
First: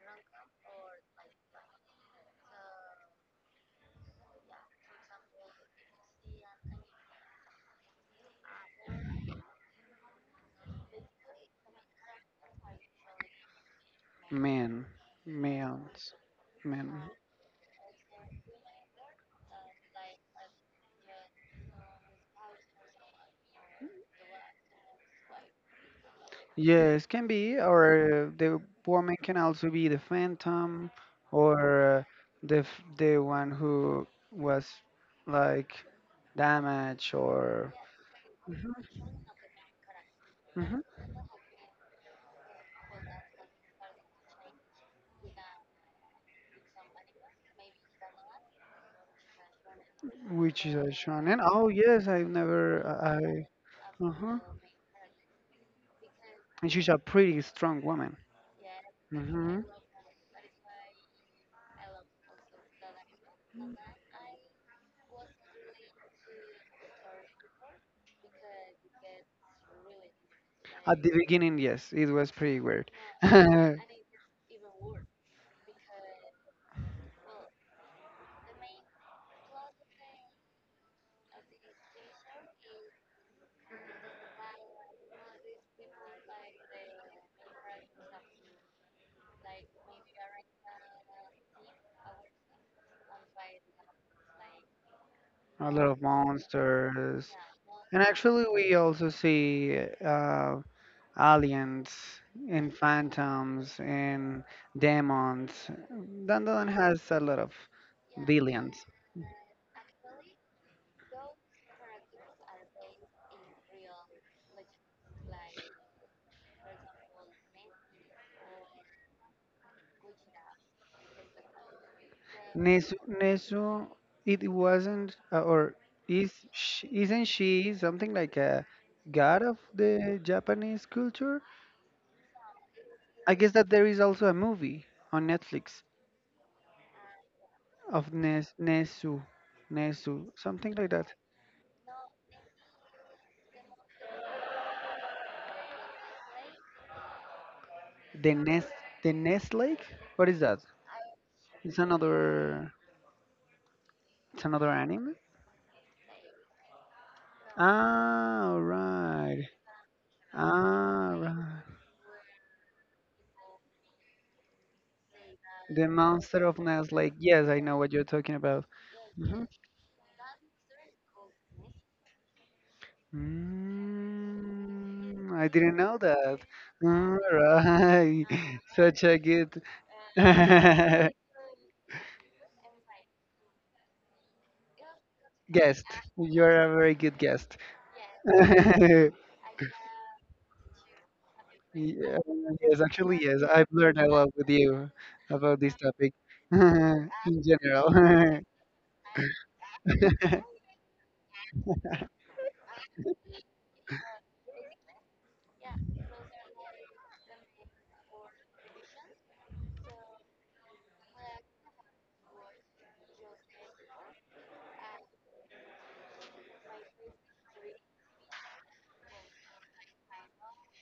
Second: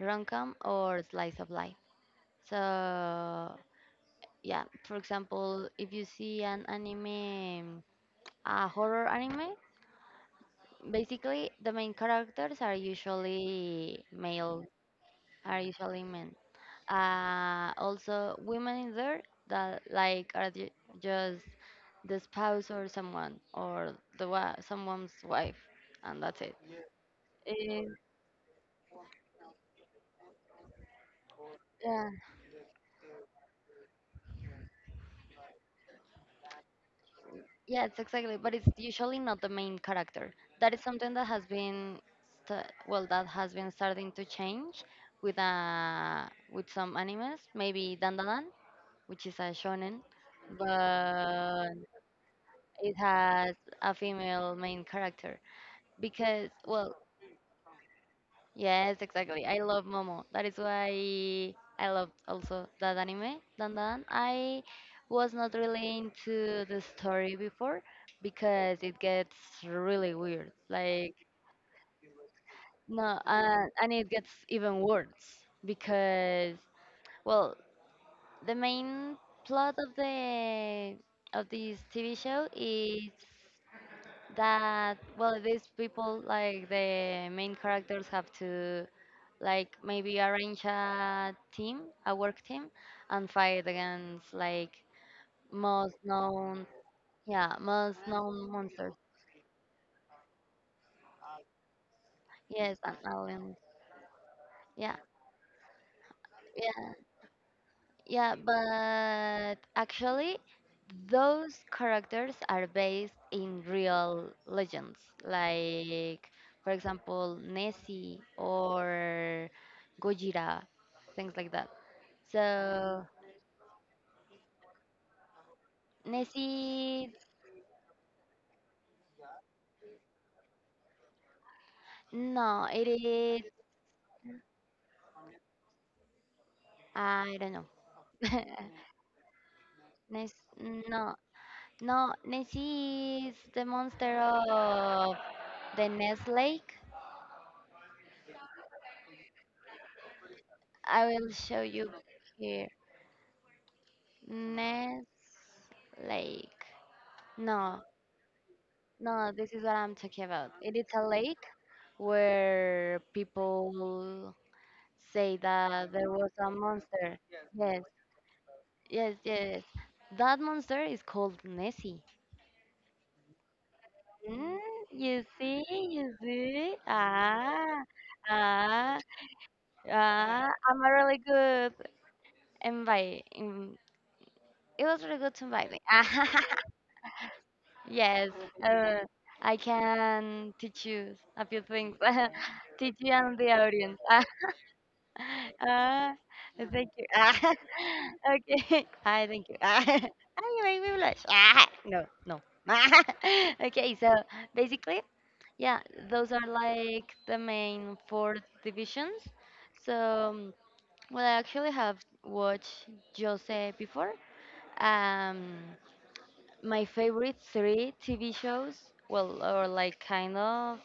Speaker 2: rom-com or slice of life. So yeah, for example, if you see an anime, a horror anime, basically the main characters are
Speaker 1: man,
Speaker 2: are usually
Speaker 1: mans,
Speaker 2: men.
Speaker 1: man.
Speaker 2: Also women in there that are just the spouse or someone or someone's wife, and that's it.
Speaker 1: Yes, can be,
Speaker 2: Eh,
Speaker 1: or the woman can also be the phantom, or
Speaker 2: Yeah,
Speaker 1: the the one who was like damaged, or
Speaker 2: yeah, it's exactly, but it's
Speaker 1: mhm,
Speaker 2: usually not the main character. That is
Speaker 1: mhm,
Speaker 2: something that has been sta well, that has been starting to change with some animes, maybe Dandadan, which is a shonen,
Speaker 1: which is a shonen. Oh
Speaker 2: but
Speaker 1: yes, I've never
Speaker 2: it
Speaker 1: I. I-
Speaker 2: has a
Speaker 1: uh-huh.
Speaker 2: female main character because
Speaker 1: And she's
Speaker 2: well,
Speaker 1: a pretty strong woman.
Speaker 2: Yes, exactly. I
Speaker 1: Hmm.
Speaker 2: love Momo. That is why I loved also that anime, Dandan. I was not really into the story before because it gets really weird.
Speaker 1: At the
Speaker 2: Like,
Speaker 1: beginning, yes, it was pretty weird.
Speaker 2: no,
Speaker 1: [LAUGHS]
Speaker 2: and it gets even worse because, well, the main plot of the of this TV show is that well, these people like the main characters have to like maybe arrange a team, a work team, and fight against like
Speaker 1: A lot
Speaker 2: most
Speaker 1: of
Speaker 2: known,
Speaker 1: monsters,
Speaker 2: yeah, most
Speaker 1: and actually,
Speaker 2: known
Speaker 1: we
Speaker 2: monsters.
Speaker 1: also see uh, aliens, in
Speaker 2: Yes, and aliens.
Speaker 1: phantoms, in
Speaker 2: Yeah,
Speaker 1: demons. Dandadan
Speaker 2: yeah,
Speaker 1: has a lot of
Speaker 2: yeah.
Speaker 1: villains.
Speaker 2: But actually, those characters are based in real legends, like for example Nessie or Gojira, things like that.
Speaker 1: Nezu,
Speaker 2: So
Speaker 1: Nezu it wasn't, or is sh
Speaker 2: Nessie,
Speaker 1: isn't she something like a god of the Japanese culture?
Speaker 2: no, it
Speaker 1: I
Speaker 2: is
Speaker 1: guess that there is also a movie on Netflix
Speaker 2: I don't know.
Speaker 1: of
Speaker 2: [LAUGHS]
Speaker 1: Nes Nezu,
Speaker 2: Nes
Speaker 1: Nezu, something like
Speaker 2: no,
Speaker 1: that.
Speaker 2: no, Nessie is the monster of the Ness Lake.
Speaker 1: The Nest, the Nest Lake. What is that?
Speaker 2: I will show
Speaker 1: It's
Speaker 2: you here.
Speaker 1: another, it's another
Speaker 2: Ness
Speaker 1: anime.
Speaker 2: Lake. No,
Speaker 1: Ah, all
Speaker 2: no,
Speaker 1: right.
Speaker 2: this is what I'm talking about. It is a
Speaker 1: Ah,
Speaker 2: lake
Speaker 1: right.
Speaker 2: where people say
Speaker 1: The
Speaker 2: that there was
Speaker 1: monster
Speaker 2: a
Speaker 1: of Nest Lake.
Speaker 2: monster.
Speaker 1: Yes, I know
Speaker 2: Yes,
Speaker 1: what you're talking about.
Speaker 2: yes,
Speaker 1: Hmm.
Speaker 2: yes. That monster is called Nessie. Mm,
Speaker 1: I didn't know
Speaker 2: you
Speaker 1: that.
Speaker 2: see.
Speaker 1: All right. [LAUGHS]
Speaker 2: Ah,
Speaker 1: Such a good
Speaker 2: ah. I'm a really good invite. It was really good to
Speaker 1: [LAUGHS]
Speaker 2: invite me.
Speaker 1: guest.
Speaker 2: [LAUGHS]
Speaker 1: You're a very good guest. [LAUGHS]
Speaker 2: Yes, uh, I can teach you a few things.
Speaker 1: Yeah,
Speaker 2: [LAUGHS]
Speaker 1: yes,
Speaker 2: Teach you
Speaker 1: actually,
Speaker 2: and
Speaker 1: yes.
Speaker 2: the
Speaker 1: I've
Speaker 2: audience.
Speaker 1: learned a lot with
Speaker 2: [LAUGHS]
Speaker 1: you about this
Speaker 2: Ah,
Speaker 1: topic [LAUGHS]
Speaker 2: thank you.
Speaker 1: in
Speaker 2: Ah, [LAUGHS]
Speaker 1: general.
Speaker 2: okay. Hi, thank you. [LAUGHS] Ah,
Speaker 1: [LAUGHS]
Speaker 2: you make me blush. [LAUGHS] Ah, no, no. [LAUGHS] Okay, so basically. Yeah, those are like the main four divisions. So, well, I actually have watched Jose before. Um, my favorite three TV shows, well, or like kind of,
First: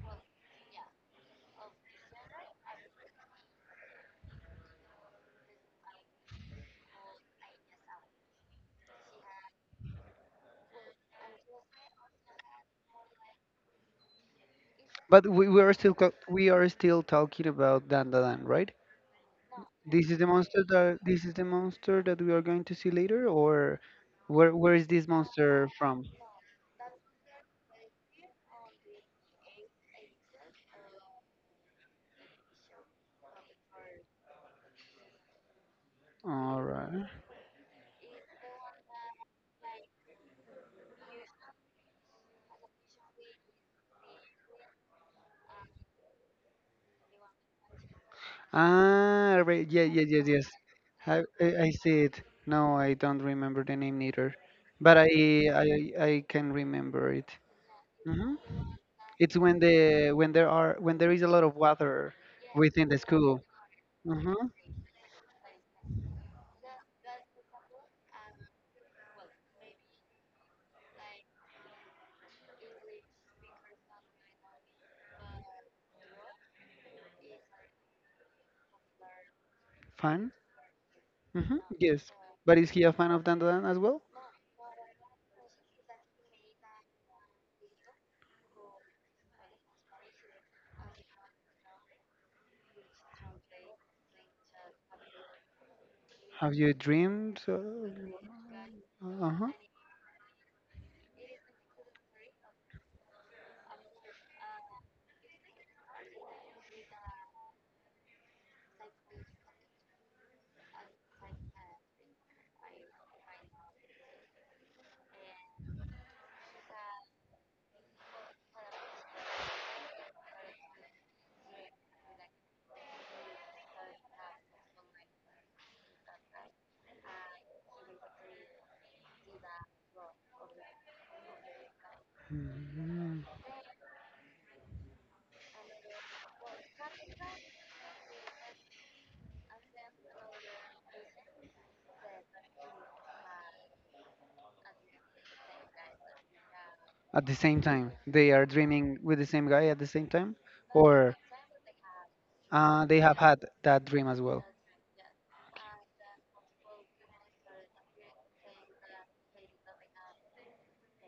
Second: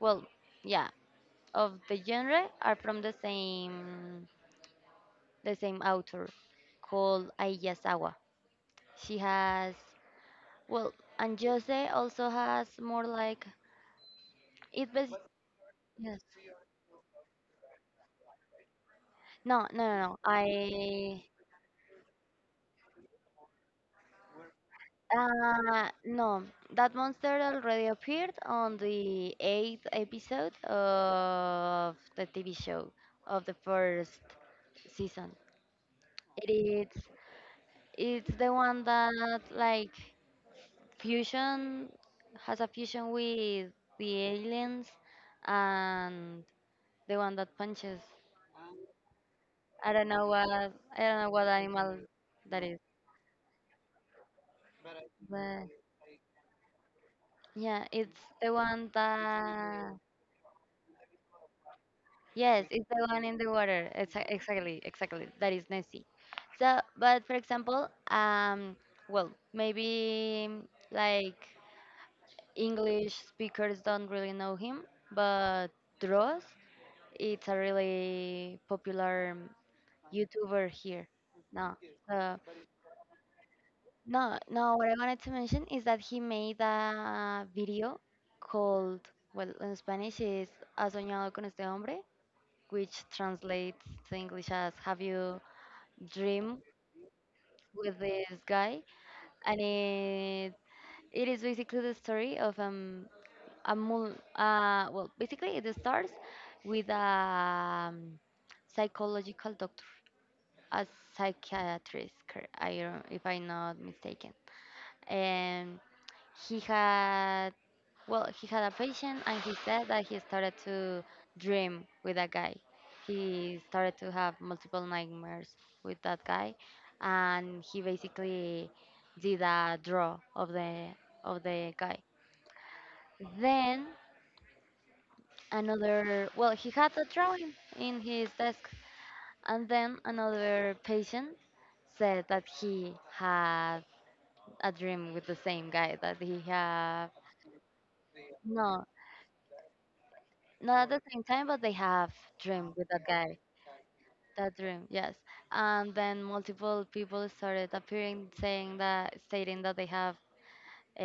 Speaker 2: well, yeah, of the genre are from the same author called Ayasawa. She has, well, and Jose also has more like it was.
Speaker 1: But
Speaker 2: Yes.
Speaker 1: we are still talking about Dandadan, right?
Speaker 2: No, no, no, no. I
Speaker 1: This is the monster that we are going to see later, or where is this monster from?
Speaker 2: No, that monster already appeared on the eighth episode of the TV show of the first season. It
Speaker 1: All
Speaker 2: is
Speaker 1: right.
Speaker 2: it's the one that like fusion has a fusion with the aliens and the one that punches.
Speaker 1: Ah, right. Yeah,
Speaker 2: I
Speaker 1: yeah,
Speaker 2: don't
Speaker 1: yes,
Speaker 2: know
Speaker 1: yes.
Speaker 2: what I
Speaker 1: I,
Speaker 2: don't know what
Speaker 1: I see
Speaker 2: animal
Speaker 1: it.
Speaker 2: that
Speaker 1: No,
Speaker 2: is.
Speaker 1: I don't remember the name neither, but
Speaker 2: But
Speaker 1: I can remember it.
Speaker 2: yeah, it's
Speaker 1: Hmm.
Speaker 2: the one
Speaker 1: It's when the
Speaker 2: that
Speaker 1: when there are when there is a lot of water
Speaker 2: Yes,
Speaker 1: within
Speaker 2: it's
Speaker 1: the
Speaker 2: the one in
Speaker 1: school.
Speaker 2: the water. It's
Speaker 1: Mm-hmm.
Speaker 2: Exactly, exactly. That is Nessie. So, but for example, well, maybe like English speakers don't really know him, but Dross, it's a really popular
Speaker 1: Fun.
Speaker 2: YouTuber here.
Speaker 1: Mm-hmm.
Speaker 2: No,
Speaker 1: Yes.
Speaker 2: so,
Speaker 1: But is he a fan of Dandadan as well?
Speaker 2: no. What I wanted to mention is that he made a video called, well, in Spanish is "Ha soñado con este hombre," which translates to English as "Have you
Speaker 1: Have
Speaker 2: dream
Speaker 1: you dreamed?
Speaker 2: with this guy?"
Speaker 1: Uh huh.
Speaker 2: and it is basically the story of a mul well basically it starts with a um, psychological doctor, a psychiatrist, I don't, if I'm not mistaken, and he had. Well, he had a patient and he said that he started to dream with that guy. He started to have multiple nightmares with that guy and he basically did a draw of the guy. Then another well, he had a drawing in his desk and then another patient said that he had a dream with the same guy that he have
Speaker 1: At the same time, they are
Speaker 2: no,
Speaker 1: dreaming with the same guy at the same time,
Speaker 2: not at the
Speaker 1: or
Speaker 2: same time but they have dreamed with
Speaker 1: they
Speaker 2: that
Speaker 1: have
Speaker 2: guy
Speaker 1: had that dream as well.
Speaker 2: That dream, yes. And then multiple people started appearing, saying that, stating that they have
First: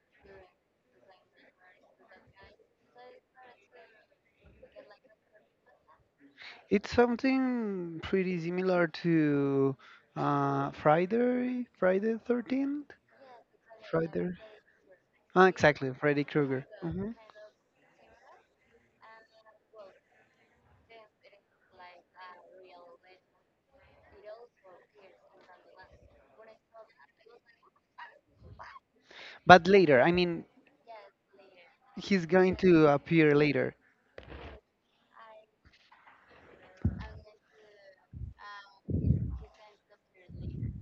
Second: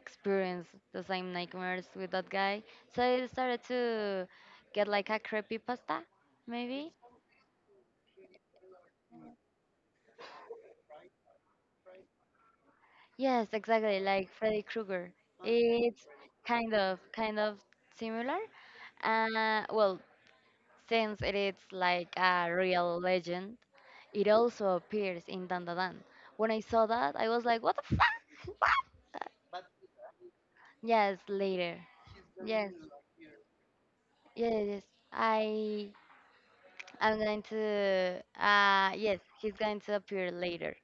Speaker 2: experienced the same nightmares with that guy. So it started to get like a creepypasta,
Speaker 1: It's
Speaker 2: maybe.
Speaker 1: something pretty similar to Friday, Friday 13th,
Speaker 2: Yes, exactly, like
Speaker 1: Friday.
Speaker 2: Freddy Krueger.
Speaker 1: Ah, exactly,
Speaker 2: It's
Speaker 1: Freddy Krueger.
Speaker 2: kind of,
Speaker 1: Hmm.
Speaker 2: kind of similar. Well, since it is like a real legend, it also appears in Dandadan. When I saw that, I was like, "What the fuck?"
Speaker 1: But later, I mean,
Speaker 2: Yes, later.
Speaker 1: he's going
Speaker 2: Yes,
Speaker 1: to appear later.
Speaker 2: yes, yes. I I'm going to yes, he's going to appear later.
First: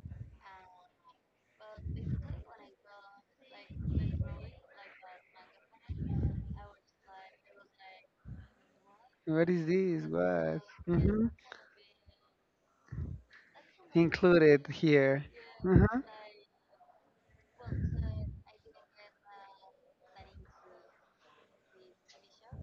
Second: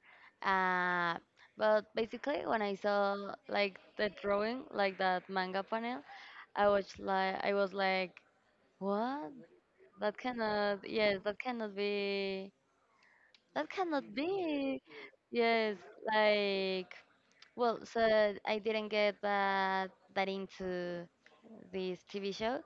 Speaker 2: Uh but basically when I saw like the drawing, like that manga panel, I was like, What?
Speaker 1: What is this?
Speaker 2: That
Speaker 1: What?
Speaker 2: cannot
Speaker 1: Hmm.
Speaker 2: that cannot be that cannot
Speaker 1: Included
Speaker 2: be
Speaker 1: here.
Speaker 2: Yes,
Speaker 1: Hmm.
Speaker 2: like well, so I didn't get that into this TV show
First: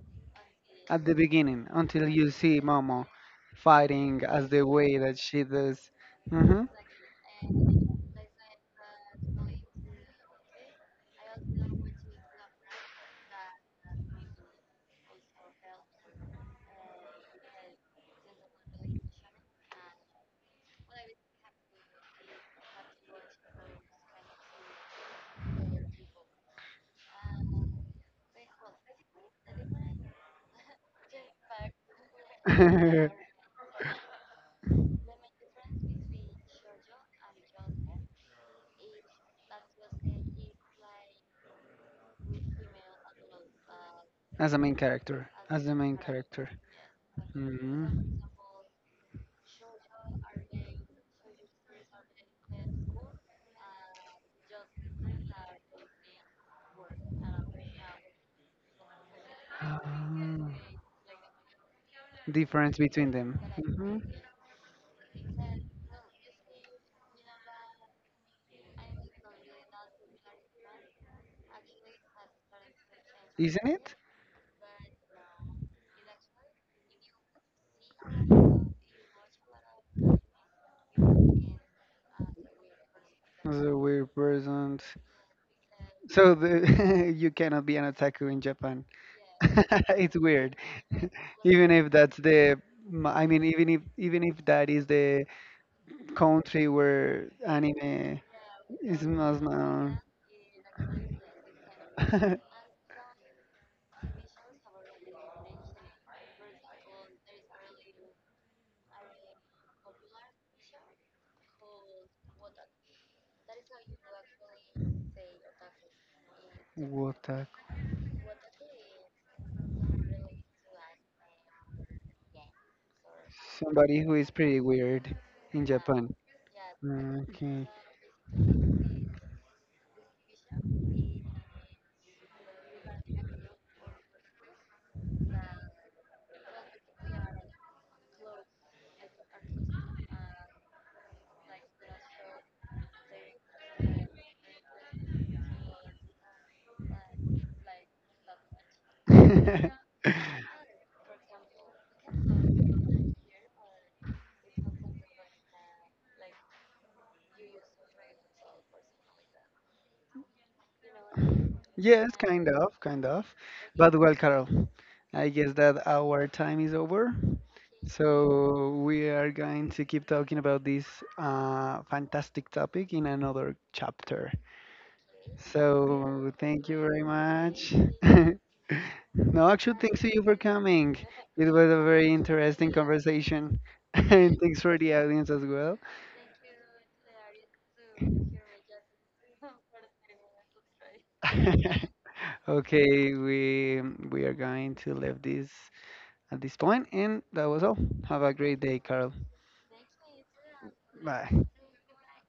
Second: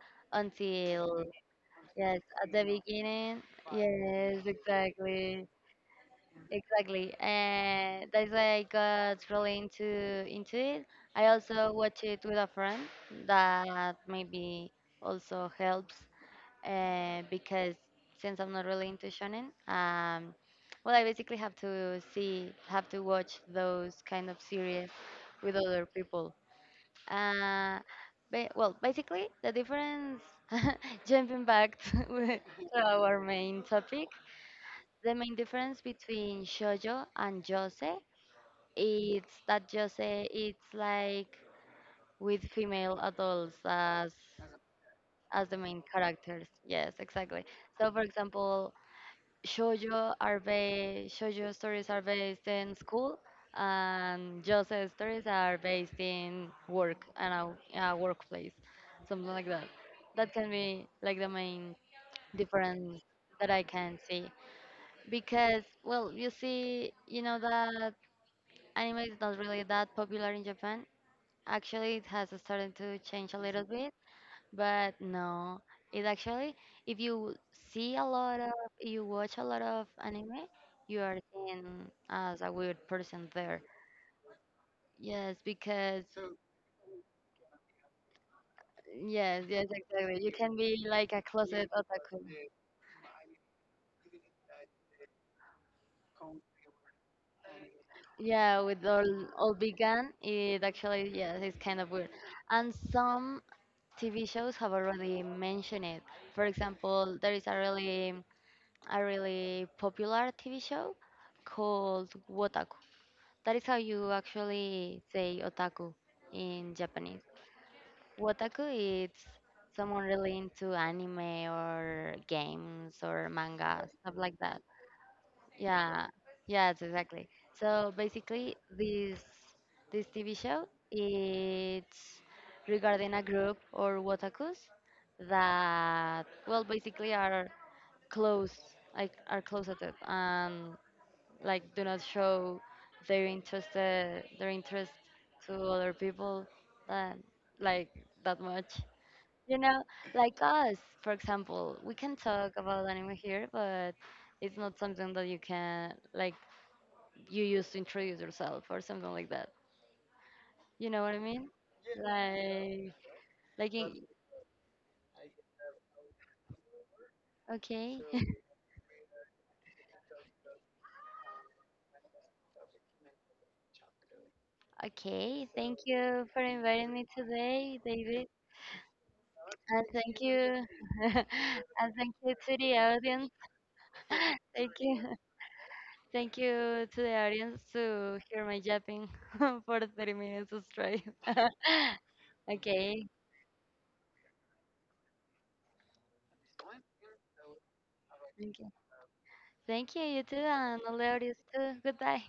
Speaker 1: At the
Speaker 2: until
Speaker 1: beginning until
Speaker 2: Yes,
Speaker 1: you
Speaker 2: at
Speaker 1: see
Speaker 2: the
Speaker 1: Momo
Speaker 2: beginning.
Speaker 1: fighting
Speaker 2: Yes,
Speaker 1: as the way that she
Speaker 2: exactly.
Speaker 1: does. Hmm.
Speaker 2: Exactly. And that's why I got really into it. I also watch it with a friend that maybe also helps because since I'm not really into shonen, well, I basically have to watch those kind of series with other people. Uh, well, basically, the difference, [LAUGHS] jumping back [LAUGHS] to
Speaker 1: [LAUGHS]
Speaker 2: our main topic, the main difference between shoujo and jose is that jose it's like with female adults
Speaker 1: As a main character.
Speaker 2: as the
Speaker 1: As the
Speaker 2: main
Speaker 1: main
Speaker 2: characters.
Speaker 1: character.
Speaker 2: Yes, exactly. So,
Speaker 1: Hmm.
Speaker 2: for example, shoujo stories are based in school and josei stories are based in work and in a workplace something like that
Speaker 1: Ah,
Speaker 2: that can
Speaker 1: [GASPS]
Speaker 2: be like the main
Speaker 1: difference
Speaker 2: difference
Speaker 1: between them.
Speaker 2: that I can
Speaker 1: Hmm.
Speaker 2: see because you know that anime is not really that popular in Japan actually it has started to change a little
Speaker 1: Isn't
Speaker 2: bit
Speaker 1: it?
Speaker 2: but no, it actually, if see a lot of, you watch a lot of anime, you are seen as a weird person
Speaker 1: As
Speaker 2: there.
Speaker 1: a weird person.
Speaker 2: Yes, because
Speaker 1: So the, [LAUGHS] you cannot be an otaku in Japan.
Speaker 2: yes,
Speaker 1: [LAUGHS]
Speaker 2: yes,
Speaker 1: It's
Speaker 2: exactly. You
Speaker 1: weird.
Speaker 2: can be
Speaker 1: [LAUGHS]
Speaker 2: like a closet
Speaker 1: Even if that's
Speaker 2: otaku.
Speaker 1: the even if that is the country where anime
Speaker 2: Yeah, with
Speaker 1: is
Speaker 2: all
Speaker 1: most
Speaker 2: all
Speaker 1: known.
Speaker 2: vegan, it actually yes, it's kind of weird.
Speaker 1: [LAUGHS]
Speaker 2: And some TV shows have already mentioned it. For example, there is a really popular TV show called Wotaku. That is how you actually say otaku in Japanese.
Speaker 1: Wotak.
Speaker 2: Otaku is someone really into anime or games or manga,
Speaker 1: Somebody
Speaker 2: stuff
Speaker 1: who is
Speaker 2: like
Speaker 1: pretty
Speaker 2: that.
Speaker 1: weird in
Speaker 2: Yeah,
Speaker 1: Japan.
Speaker 2: yes, exactly.
Speaker 1: Okay.
Speaker 2: So basically, this TV show it's regarding a group or otakus that well basically are close like are close at like do not show their interest to other people that like that much you know
Speaker 1: [LAUGHS]
Speaker 2: like us for example we can talk about anime here but it's not something that you can like you use to introduce yourself or something like that you know what I mean
Speaker 1: Yes, kind of,
Speaker 2: like
Speaker 1: kind of.
Speaker 2: like
Speaker 1: But
Speaker 2: in,
Speaker 1: well, Carol, I guess that our time is over,
Speaker 2: okay.
Speaker 1: so we are going to keep talking about this fantastic topic in another chapter.
Speaker 2: [LAUGHS] Okay, thank you
Speaker 1: So
Speaker 2: for
Speaker 1: thank you
Speaker 2: inviting
Speaker 1: very
Speaker 2: me
Speaker 1: much.
Speaker 2: today
Speaker 1: [LAUGHS]
Speaker 2: David,
Speaker 1: No, actually,
Speaker 2: and
Speaker 1: thanks to
Speaker 2: thank
Speaker 1: you for
Speaker 2: you
Speaker 1: coming.
Speaker 2: [LAUGHS]
Speaker 1: It was a
Speaker 2: and
Speaker 1: very
Speaker 2: thank you to
Speaker 1: interesting
Speaker 2: the audience.
Speaker 1: conversation, [LAUGHS] and thanks
Speaker 2: Thank
Speaker 1: for the
Speaker 2: you. [LAUGHS]
Speaker 1: audience as well.
Speaker 2: Thank you to the audience to hear my yapping [LAUGHS] for 30 minutes straight. [LAUGHS]
Speaker 1: [LAUGHS]
Speaker 2: Okay.
Speaker 1: Okay, we are going to leave this at this point, and that was all. Have a
Speaker 2: Thank
Speaker 1: great
Speaker 2: you.
Speaker 1: day, Carl.
Speaker 2: Thank you, you too, and all the audience
Speaker 1: Bye.
Speaker 2: too. Goodbye.